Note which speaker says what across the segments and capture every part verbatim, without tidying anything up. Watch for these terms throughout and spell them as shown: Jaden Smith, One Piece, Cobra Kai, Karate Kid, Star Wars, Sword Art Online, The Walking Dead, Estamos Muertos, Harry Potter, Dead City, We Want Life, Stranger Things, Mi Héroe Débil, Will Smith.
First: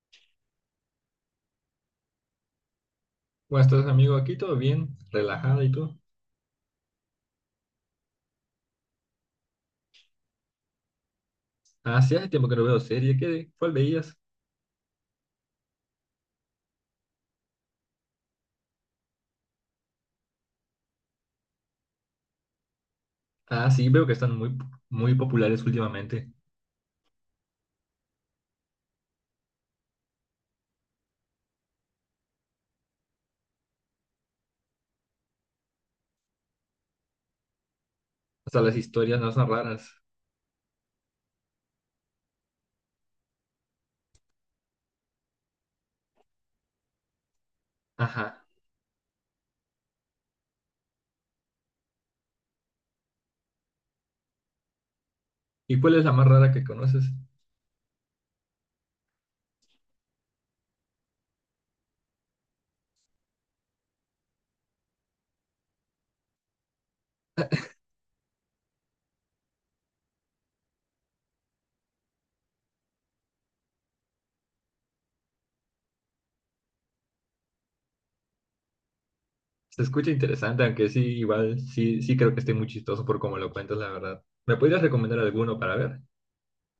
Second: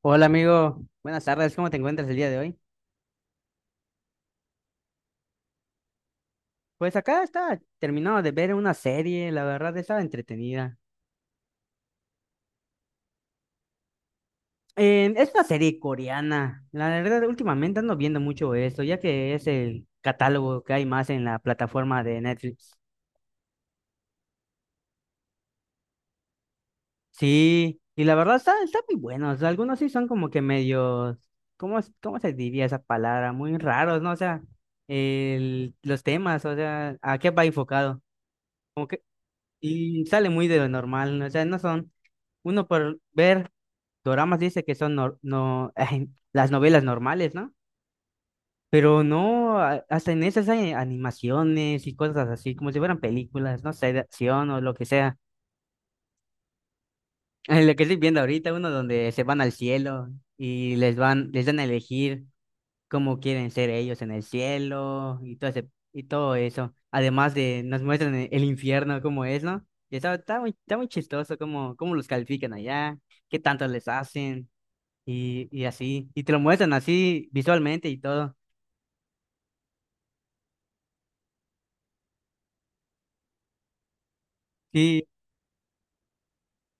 Speaker 1: Hola amigo, buenas tardes, ¿cómo te encuentras el día de hoy?
Speaker 2: ¿Cómo estás, amigo? Aquí todo bien, relajado y todo.
Speaker 1: Pues acá está terminado de ver una serie, la verdad estaba entretenida.
Speaker 2: Ah, sí, hace tiempo que no veo serie. ¿Qué, cuál veías?
Speaker 1: Eh, es una serie coreana, la verdad últimamente ando viendo mucho esto, ya que es el catálogo que hay más en la plataforma de Netflix.
Speaker 2: Ah, sí, veo que están muy, muy populares últimamente.
Speaker 1: Sí, y la verdad está, está muy buenos, algunos sí son como que medios, ¿cómo, es- cómo se diría esa palabra? Muy raros, ¿no? O sea, el, los temas, o sea, ¿a qué va enfocado?
Speaker 2: Hasta las historias no son raras.
Speaker 1: Y sale muy de lo normal, ¿no? O sea, no son, uno por ver doramas dice que son nor- no, las novelas normales, ¿no?
Speaker 2: Ajá.
Speaker 1: Pero no, a- hasta en esas hay animaciones y cosas así, como si fueran películas, no sé, de acción o lo que sea.
Speaker 2: ¿Y cuál es la más rara que conoces?
Speaker 1: Lo que estoy viendo ahorita, uno donde se van al cielo y les van, les dan a elegir cómo quieren ser ellos en el cielo y todo ese- y todo eso. Además de nos muestran e- el infierno cómo es, ¿no? Y está, está muy, está muy chistoso cómo, cómo los califican allá, qué tanto les hacen y, y así. Y te lo muestran así visualmente y todo.
Speaker 2: Se escucha interesante, aunque sí, igual, sí, sí creo que esté muy chistoso por cómo lo cuentas, la verdad. ¿Me podrías
Speaker 1: Sí,
Speaker 2: recomendar alguno para ver?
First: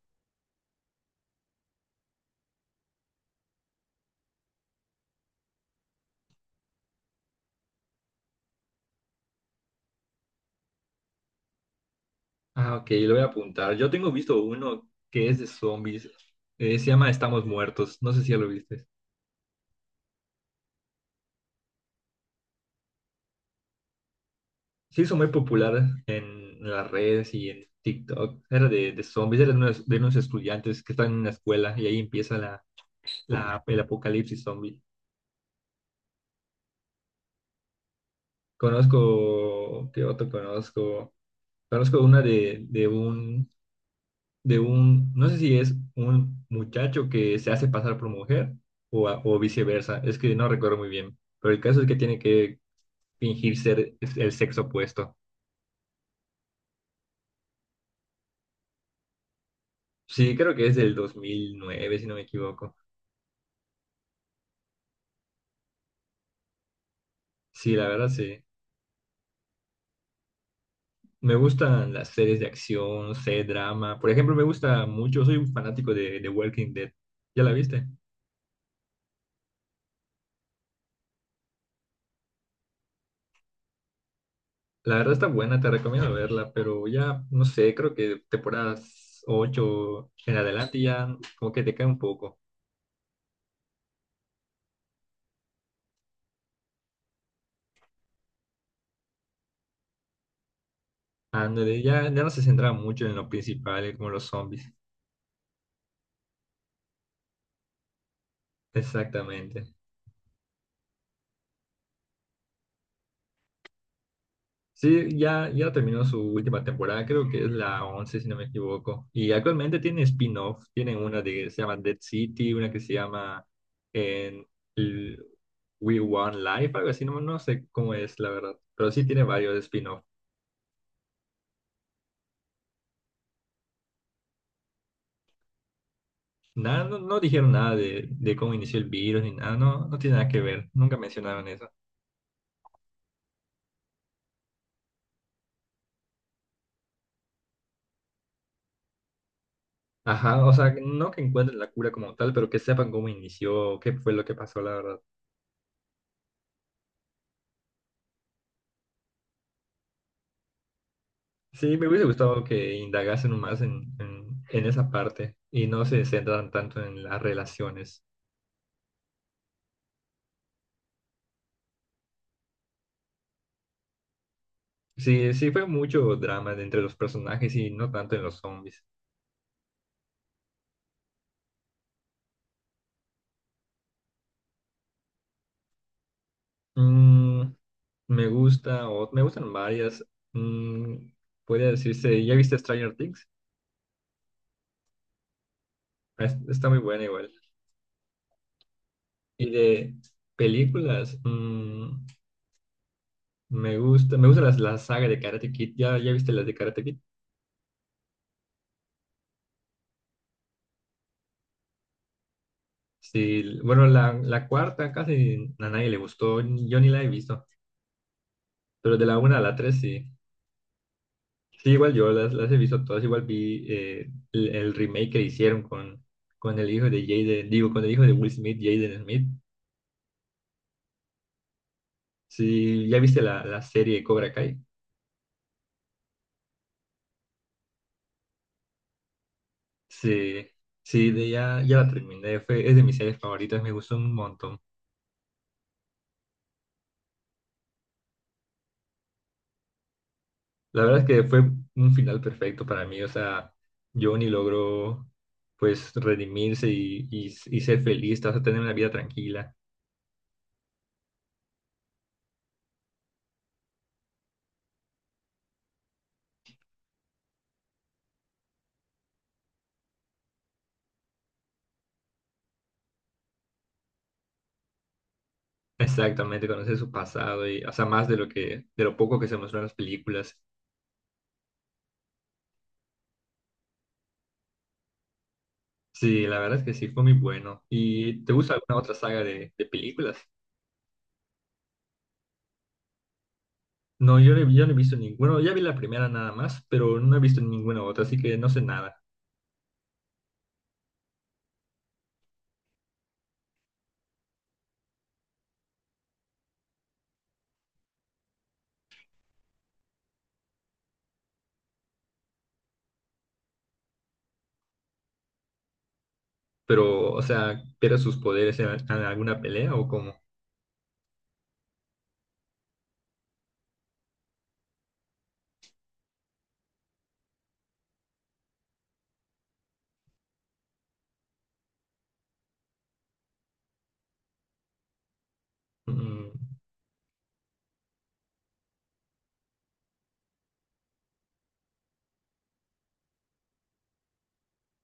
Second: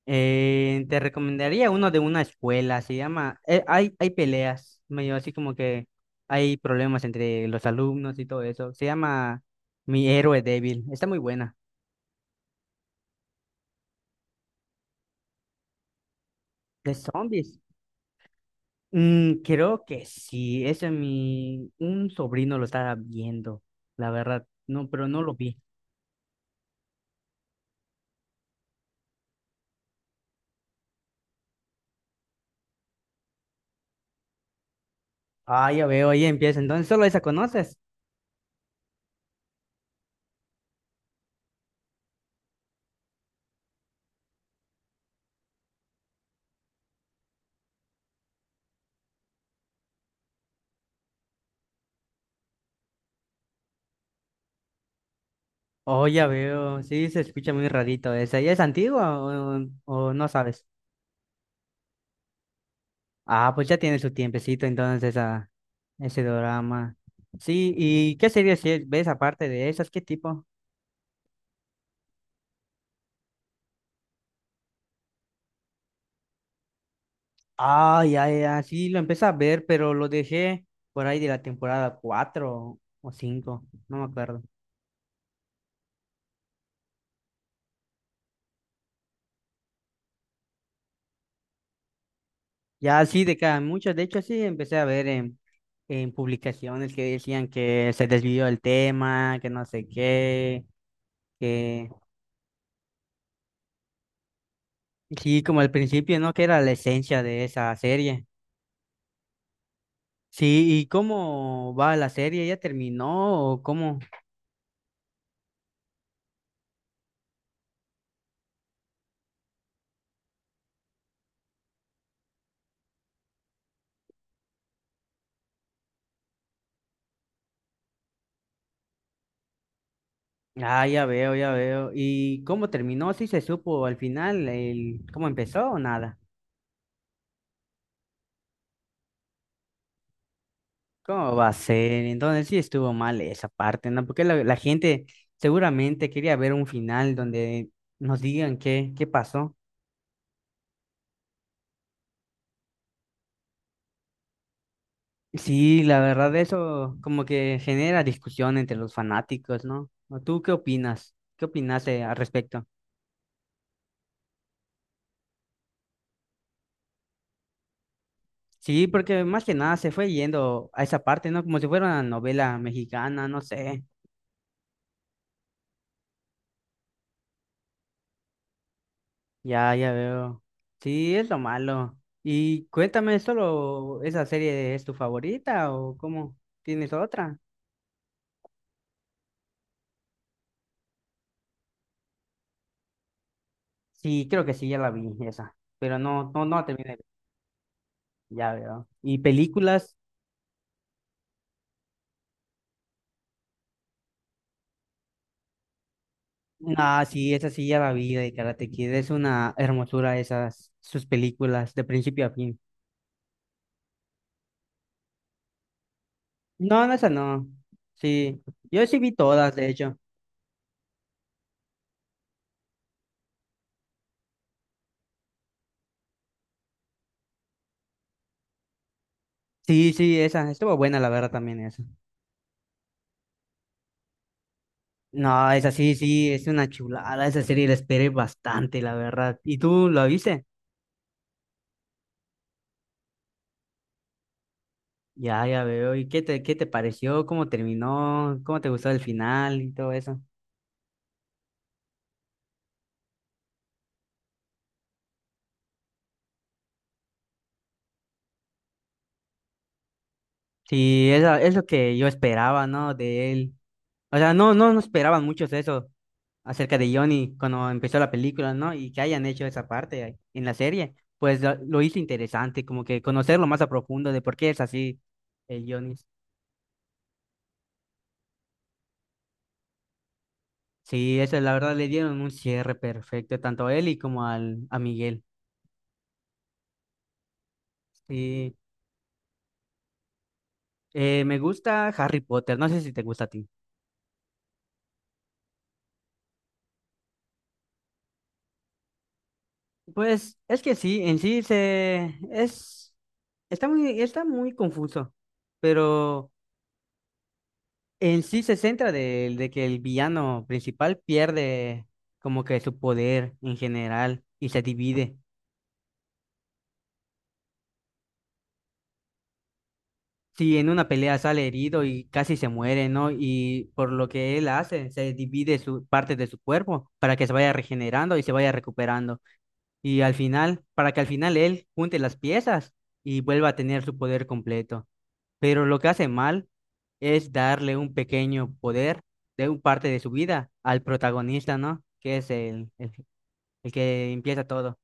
Speaker 1: eh, te recomendaría uno de una escuela, se llama, eh, hay, hay peleas, medio así como que hay problemas entre los alumnos y todo eso. Se llama Mi Héroe Débil, está muy buena.
Speaker 2: Ah, ok, lo voy a apuntar. Yo tengo visto uno que es de zombies. Eh, se
Speaker 1: De
Speaker 2: llama Estamos
Speaker 1: zombies.
Speaker 2: Muertos. No sé si ya lo viste.
Speaker 1: Mm, creo que sí, ese mi, un sobrino lo estaba viendo, la verdad, no,
Speaker 2: Se
Speaker 1: pero
Speaker 2: hizo
Speaker 1: no
Speaker 2: muy
Speaker 1: lo vi.
Speaker 2: popular en las redes y en TikTok. Era de, de zombies, era de unos, de unos estudiantes que están en una escuela y ahí empieza la, la- el apocalipsis zombie.
Speaker 1: Ah, ya veo, ahí empieza, entonces solo esa conoces.
Speaker 2: Conozco, ¿qué otro conozco? Conozco una de, de un, de un, no sé si es un muchacho que se hace pasar por mujer o, a- o viceversa. Es que no recuerdo muy bien, pero el caso es que tiene que fingir ser el sexo opuesto.
Speaker 1: Oh, ya veo, sí, se escucha muy rarito esa, ¿y es antigua o, o no
Speaker 2: Sí, creo
Speaker 1: sabes?
Speaker 2: que es del dos mil nueve si no me equivoco.
Speaker 1: Ah, pues ya tiene su tiempecito entonces esa, ese drama. Sí,
Speaker 2: Sí, la verdad,
Speaker 1: ¿y qué
Speaker 2: sí.
Speaker 1: series sí ves aparte de esas? ¿Qué tipo?
Speaker 2: Me gustan las series de acción, no sé, drama. Por ejemplo, me gusta mucho, soy un fanático de The Walking Dead. ¿Ya la viste?
Speaker 1: Ah, ya, ya, sí, lo empecé a ver, pero lo dejé por ahí de la temporada cuatro o cinco no me acuerdo.
Speaker 2: La verdad está buena, te recomiendo verla, pero ya, no sé, creo que temporadas ocho en adelante ya como que te cae un poco.
Speaker 1: Ya sí, de cada muchas. De hecho, sí, empecé a ver en, en publicaciones que decían que se desvió el tema, que no sé qué,
Speaker 2: Ándale,
Speaker 1: que
Speaker 2: ya, ya no se centra mucho en lo principal, como los zombies.
Speaker 1: sí, como al principio, ¿no? Que era la esencia de esa serie.
Speaker 2: Exactamente.
Speaker 1: Sí, ¿y cómo va la serie? ¿Ya terminó o cómo?
Speaker 2: Sí, ya, ya terminó su última temporada, creo que es la once si no me equivoco. Y actualmente tiene spin-off, tienen una de, que se llama Dead City, una que se llama en L- We Want Life, algo así, no, no sé cómo es la verdad, pero sí tiene varios spin-off.
Speaker 1: Ah, ya veo, ya veo. ¿Y cómo terminó? ¿Sí se supo al final el cómo empezó o nada?
Speaker 2: Nada, no, no dijeron nada de, de cómo inició el virus ni nada, no, no tiene nada que ver, nunca
Speaker 1: ¿Cómo va
Speaker 2: mencionaron
Speaker 1: a
Speaker 2: eso.
Speaker 1: ser? Entonces sí estuvo mal esa parte, ¿no? Porque la, la gente seguramente quería ver un final donde nos digan qué, qué pasó.
Speaker 2: Ajá, o sea, no que encuentren la cura como tal, pero que sepan cómo inició, qué fue lo que pasó, la verdad.
Speaker 1: Sí, la verdad eso como que genera discusión entre los fanáticos, ¿no? ¿O ¿Tú qué opinas? ¿Qué
Speaker 2: Sí, me
Speaker 1: opinaste
Speaker 2: hubiese
Speaker 1: al
Speaker 2: gustado
Speaker 1: respecto?
Speaker 2: que indagasen más en, en, en esa parte y no se centran tanto en las relaciones.
Speaker 1: Sí, porque más que nada se fue yendo a esa parte, ¿no? Como si fuera una novela mexicana, no sé.
Speaker 2: Sí, sí fue mucho drama de entre los personajes y no tanto en los zombies.
Speaker 1: Ya, ya veo. Sí, es lo malo. Y cuéntame, ¿solo esa serie es tu favorita o cómo? ¿Tienes otra?
Speaker 2: Mm, Me gusta, o me gustan varias. Mm, Podría decirse, ¿ya viste Stranger Things?
Speaker 1: Sí, creo que sí, ya la vi esa, pero no,
Speaker 2: Es-
Speaker 1: no, no
Speaker 2: Está muy
Speaker 1: terminé,
Speaker 2: buena igual.
Speaker 1: ya veo. Y
Speaker 2: Y de
Speaker 1: películas,
Speaker 2: películas, mm, me gusta, me gusta las, la saga de Karate Kid. ¿Ya, ya viste las de Karate Kid?
Speaker 1: ah, sí, esa sí ya la vi de Karate Kid, es una hermosura esas, sus películas, de principio a fin.
Speaker 2: Sí, bueno, la, la cuarta casi a nadie le gustó, yo
Speaker 1: No,
Speaker 2: ni
Speaker 1: no,
Speaker 2: la
Speaker 1: esa
Speaker 2: he
Speaker 1: no,
Speaker 2: visto,
Speaker 1: sí, yo
Speaker 2: pero
Speaker 1: sí
Speaker 2: de
Speaker 1: vi
Speaker 2: la una a
Speaker 1: todas,
Speaker 2: la
Speaker 1: de
Speaker 2: tres
Speaker 1: hecho.
Speaker 2: sí. Sí, igual yo las, las he visto todas, igual vi eh, el, el remake que hicieron con, con el hijo de Jaden, digo, con el hijo de Will Smith, Jaden Smith.
Speaker 1: Sí, sí, esa, estuvo buena la verdad también esa.
Speaker 2: Sí, ¿ya viste la, la serie de Cobra Kai?
Speaker 1: No, esa sí, sí, es una chulada, esa serie la esperé bastante, la verdad. ¿Y tú lo viste?
Speaker 2: Sí, sí, de ya, ya la terminé, fue, es de mis series favoritas, me gustó un montón.
Speaker 1: Ya, ya veo, ¿y qué te, qué te pareció? ¿Cómo terminó? ¿Cómo te gustó el final y todo eso?
Speaker 2: La verdad es que fue un final perfecto para mí. O sea, Johnny logró pues redimirse y, y, y ser feliz, o sea, tener una vida tranquila.
Speaker 1: Sí, es, a- es lo que yo esperaba, ¿no? De él. O sea, no, no, no esperaban muchos eso acerca de Johnny cuando empezó la película, ¿no? Y que hayan hecho esa parte ahí en la serie, pues lo, lo hizo interesante, como que conocerlo más a profundo de por qué es así, eh, Johnny.
Speaker 2: Exactamente, conocer su pasado y, o sea, más de lo que, de lo poco que se mostró en las películas.
Speaker 1: Sí, eso la verdad le dieron un cierre perfecto, tanto a él y como al, a Miguel.
Speaker 2: Sí, la verdad es que sí, fue muy bueno. ¿Y te gusta
Speaker 1: Sí,
Speaker 2: alguna otra saga de, de películas?
Speaker 1: Eh, me gusta Harry Potter, no sé si te gusta a ti.
Speaker 2: No, yo, no yo no he visto ninguna. Ya vi la primera nada más, pero no he visto ninguna otra, así que no sé nada.
Speaker 1: Pues es que sí, en sí se es está muy está muy confuso, pero en sí se centra de, de que el villano principal pierde como que su poder en general y se divide.
Speaker 2: Pero, o sea, ¿pierde sus poderes en, en alguna pelea o cómo?
Speaker 1: Si en una pelea sale herido y casi se muere, ¿no? Y por lo que él hace, se divide su parte de su cuerpo para que se vaya regenerando y se vaya recuperando. Y al final, para que al final él junte las piezas y vuelva a tener su poder completo. Pero lo que hace
Speaker 2: Mm,
Speaker 1: mal es darle un pequeño poder de un parte de su vida al protagonista, ¿no? Que es el, el, el que empieza todo.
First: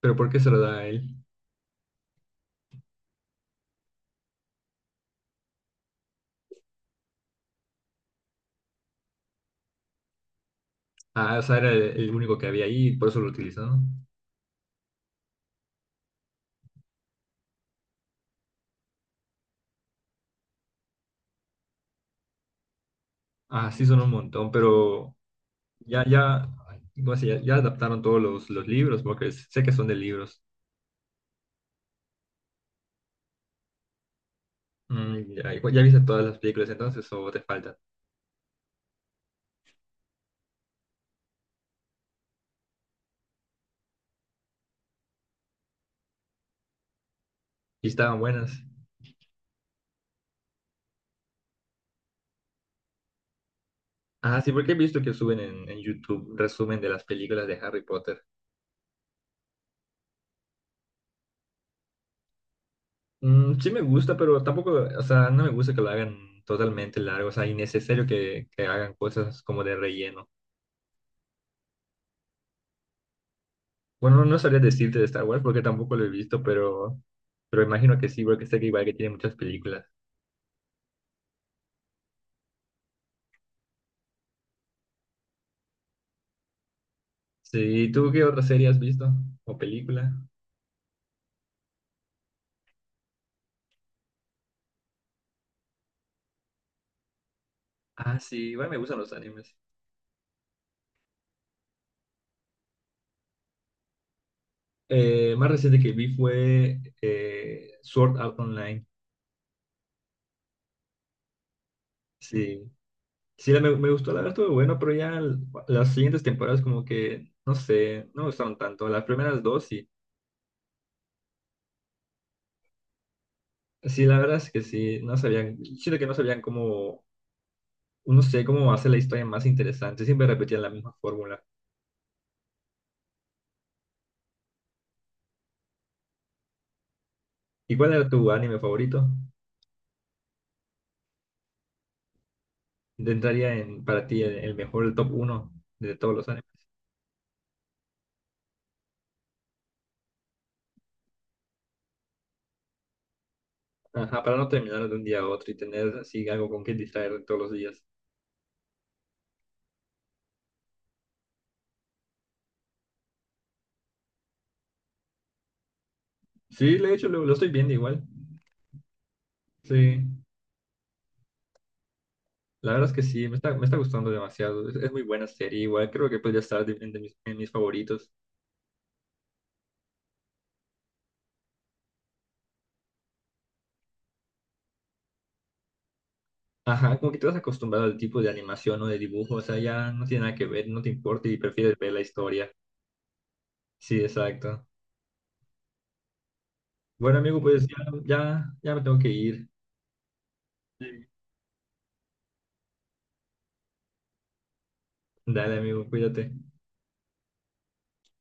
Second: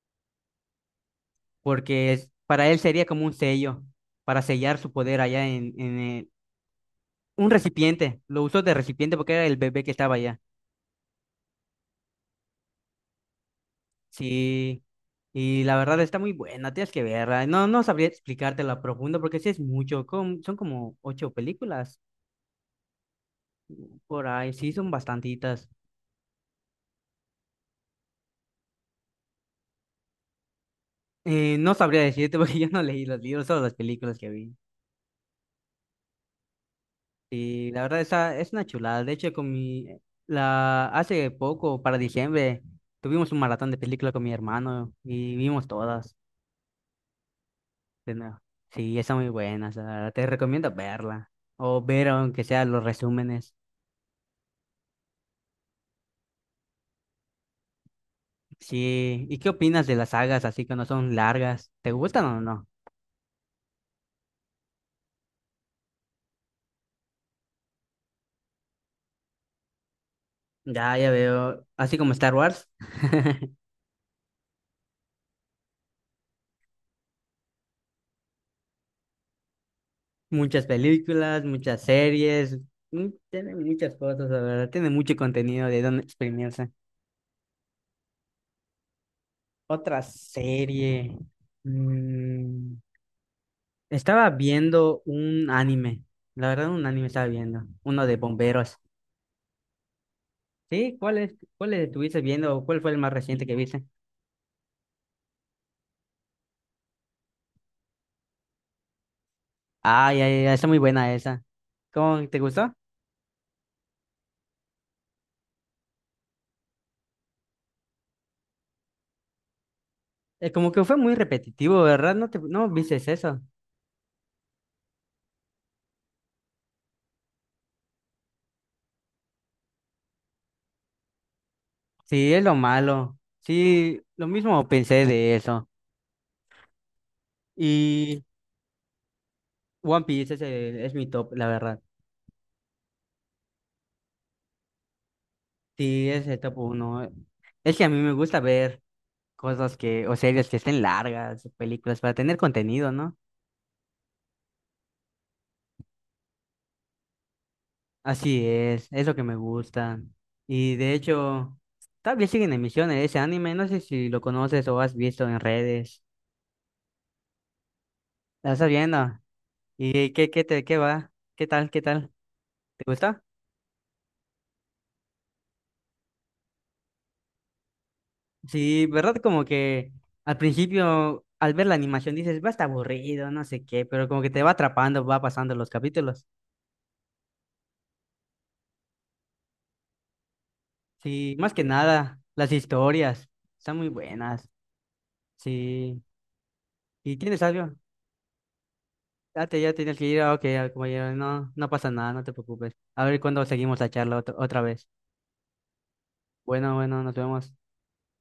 Speaker 2: ¿Pero por qué se lo da a él?
Speaker 1: Porque es, para él sería como un sello para sellar su poder allá en, en el- un recipiente. Lo usó de recipiente porque era el bebé que estaba allá.
Speaker 2: Ah, o sea, era el, el único que había ahí y por eso lo utilizaron.
Speaker 1: Sí. Y la verdad está muy buena, tienes que verla. No, no sabría explicártelo a profundo porque sí es mucho. Com- son como ocho películas
Speaker 2: Ah, sí, son un
Speaker 1: por
Speaker 2: montón,
Speaker 1: ahí. Sí, son
Speaker 2: pero
Speaker 1: bastantitas.
Speaker 2: ya, ya, ¿cómo se llama? Ya, adaptaron todos los, los libros, porque s- sé que son de libros.
Speaker 1: Eh, no sabría decirte porque yo no leí los libros, solo las películas que vi.
Speaker 2: Mm, ya, ya viste todas las películas entonces o te
Speaker 1: Y
Speaker 2: faltan?
Speaker 1: la verdad esa es una chulada. De hecho, con mi la hace poco, para diciembre, tuvimos un maratón de películas con mi hermano y vimos todas
Speaker 2: Y
Speaker 1: de
Speaker 2: estaban
Speaker 1: nuevo.
Speaker 2: buenas.
Speaker 1: Sí, está muy buena, o sea, te recomiendo verla o ver aunque sea los resúmenes.
Speaker 2: Ah, sí, porque he visto que suben en, en YouTube resumen de las películas de Harry Potter.
Speaker 1: Sí, ¿y qué opinas de las sagas así que no son largas? ¿Te gustan o no?
Speaker 2: Mm, sí me gusta, pero tampoco, o sea, no me gusta que lo hagan totalmente largo, o sea, innecesario que, que hagan cosas como de relleno.
Speaker 1: Ya, ya veo, así como Star Wars.
Speaker 2: Bueno, no sabría decirte de Star Wars porque tampoco lo he visto, pero, pero, imagino que sí, porque sé que igual que tiene muchas películas.
Speaker 1: Muchas películas, muchas series, mm, tiene muchas cosas, la verdad. Tiene mucho contenido de dónde exprimirse.
Speaker 2: Sí, ¿tú qué otra serie has visto? ¿O
Speaker 1: Otra
Speaker 2: película?
Speaker 1: serie. mm, Estaba viendo un anime. La verdad, un anime estaba viendo. Uno de
Speaker 2: Ah, sí, igual me
Speaker 1: bomberos.
Speaker 2: gustan los animes.
Speaker 1: ¿Sí? ¿Cuál es, cuál estuviste viendo o cuál fue el más reciente que viste?
Speaker 2: Eh, más reciente que vi fue eh, Sword Art Online.
Speaker 1: Ay, ay, ay, está muy buena esa. ¿Cómo te
Speaker 2: Sí,
Speaker 1: gustó?
Speaker 2: sí, la- me, me gustó, la verdad estuvo bueno, pero ya l- las siguientes temporadas como que, no sé, no me gustaron tanto. Las primeras dos sí.
Speaker 1: Eh, como que fue muy repetitivo, ¿verdad? No te, no viste eso.
Speaker 2: Sí, la verdad es que sí, no sabían, siento que no sabían cómo, no sé, cómo hacer la historia más interesante. Siempre repetían la misma fórmula.
Speaker 1: Sí, es lo malo. Sí, lo mismo pensé de eso.
Speaker 2: ¿Y cuál era
Speaker 1: Y
Speaker 2: tu anime favorito?
Speaker 1: One Piece es, el- es mi top, la verdad.
Speaker 2: Intentaría en, para ti el, el mejor, el top uno de
Speaker 1: Sí,
Speaker 2: todos
Speaker 1: es
Speaker 2: los
Speaker 1: el
Speaker 2: animes.
Speaker 1: top uno. Es que a mí me gusta ver cosas que, o series que estén largas, o películas, para tener contenido, ¿no?
Speaker 2: Ajá, para no terminar de un día a otro y tener así algo con que distraer todos los días.
Speaker 1: Así es, es lo que me gusta. Y de hecho, todavía sigue en emisión ese anime, no sé si lo conoces o has visto en redes.
Speaker 2: Sí, de hecho lo, lo estoy viendo igual.
Speaker 1: ¿La estás viendo?
Speaker 2: Sí,
Speaker 1: ¿Y qué, qué te, qué va? ¿Qué tal? ¿Qué tal?
Speaker 2: la
Speaker 1: ¿Te
Speaker 2: verdad es que
Speaker 1: gusta?
Speaker 2: sí, me está, me está gustando demasiado. Es, es muy buena serie, igual creo que podría estar de- en, de mis, en mis favoritos.
Speaker 1: Sí, ¿verdad? Como que al principio, al ver la animación, dices, va a estar aburrido, no sé qué, pero como que te va atrapando, va pasando los capítulos.
Speaker 2: Ajá, como que te vas acostumbrado al tipo de animación o de dibujo, o sea, ya no tiene nada que ver, no te importa
Speaker 1: Sí,
Speaker 2: y
Speaker 1: más que
Speaker 2: prefieres ver la
Speaker 1: nada,
Speaker 2: historia.
Speaker 1: las historias están muy
Speaker 2: Sí,
Speaker 1: buenas.
Speaker 2: exacto.
Speaker 1: Sí, ¿y
Speaker 2: Bueno, amigo,
Speaker 1: tienes
Speaker 2: pues
Speaker 1: algo?
Speaker 2: ya, ya, ya me tengo que
Speaker 1: Ya
Speaker 2: ir.
Speaker 1: te, ya tienes que ir, ah, ok, ah,
Speaker 2: Sí.
Speaker 1: compañero, no, no pasa nada, no te preocupes. A ver cuándo seguimos la charla otra, otra vez.
Speaker 2: Dale, amigo, cuídate.
Speaker 1: Bueno, bueno, nos vemos.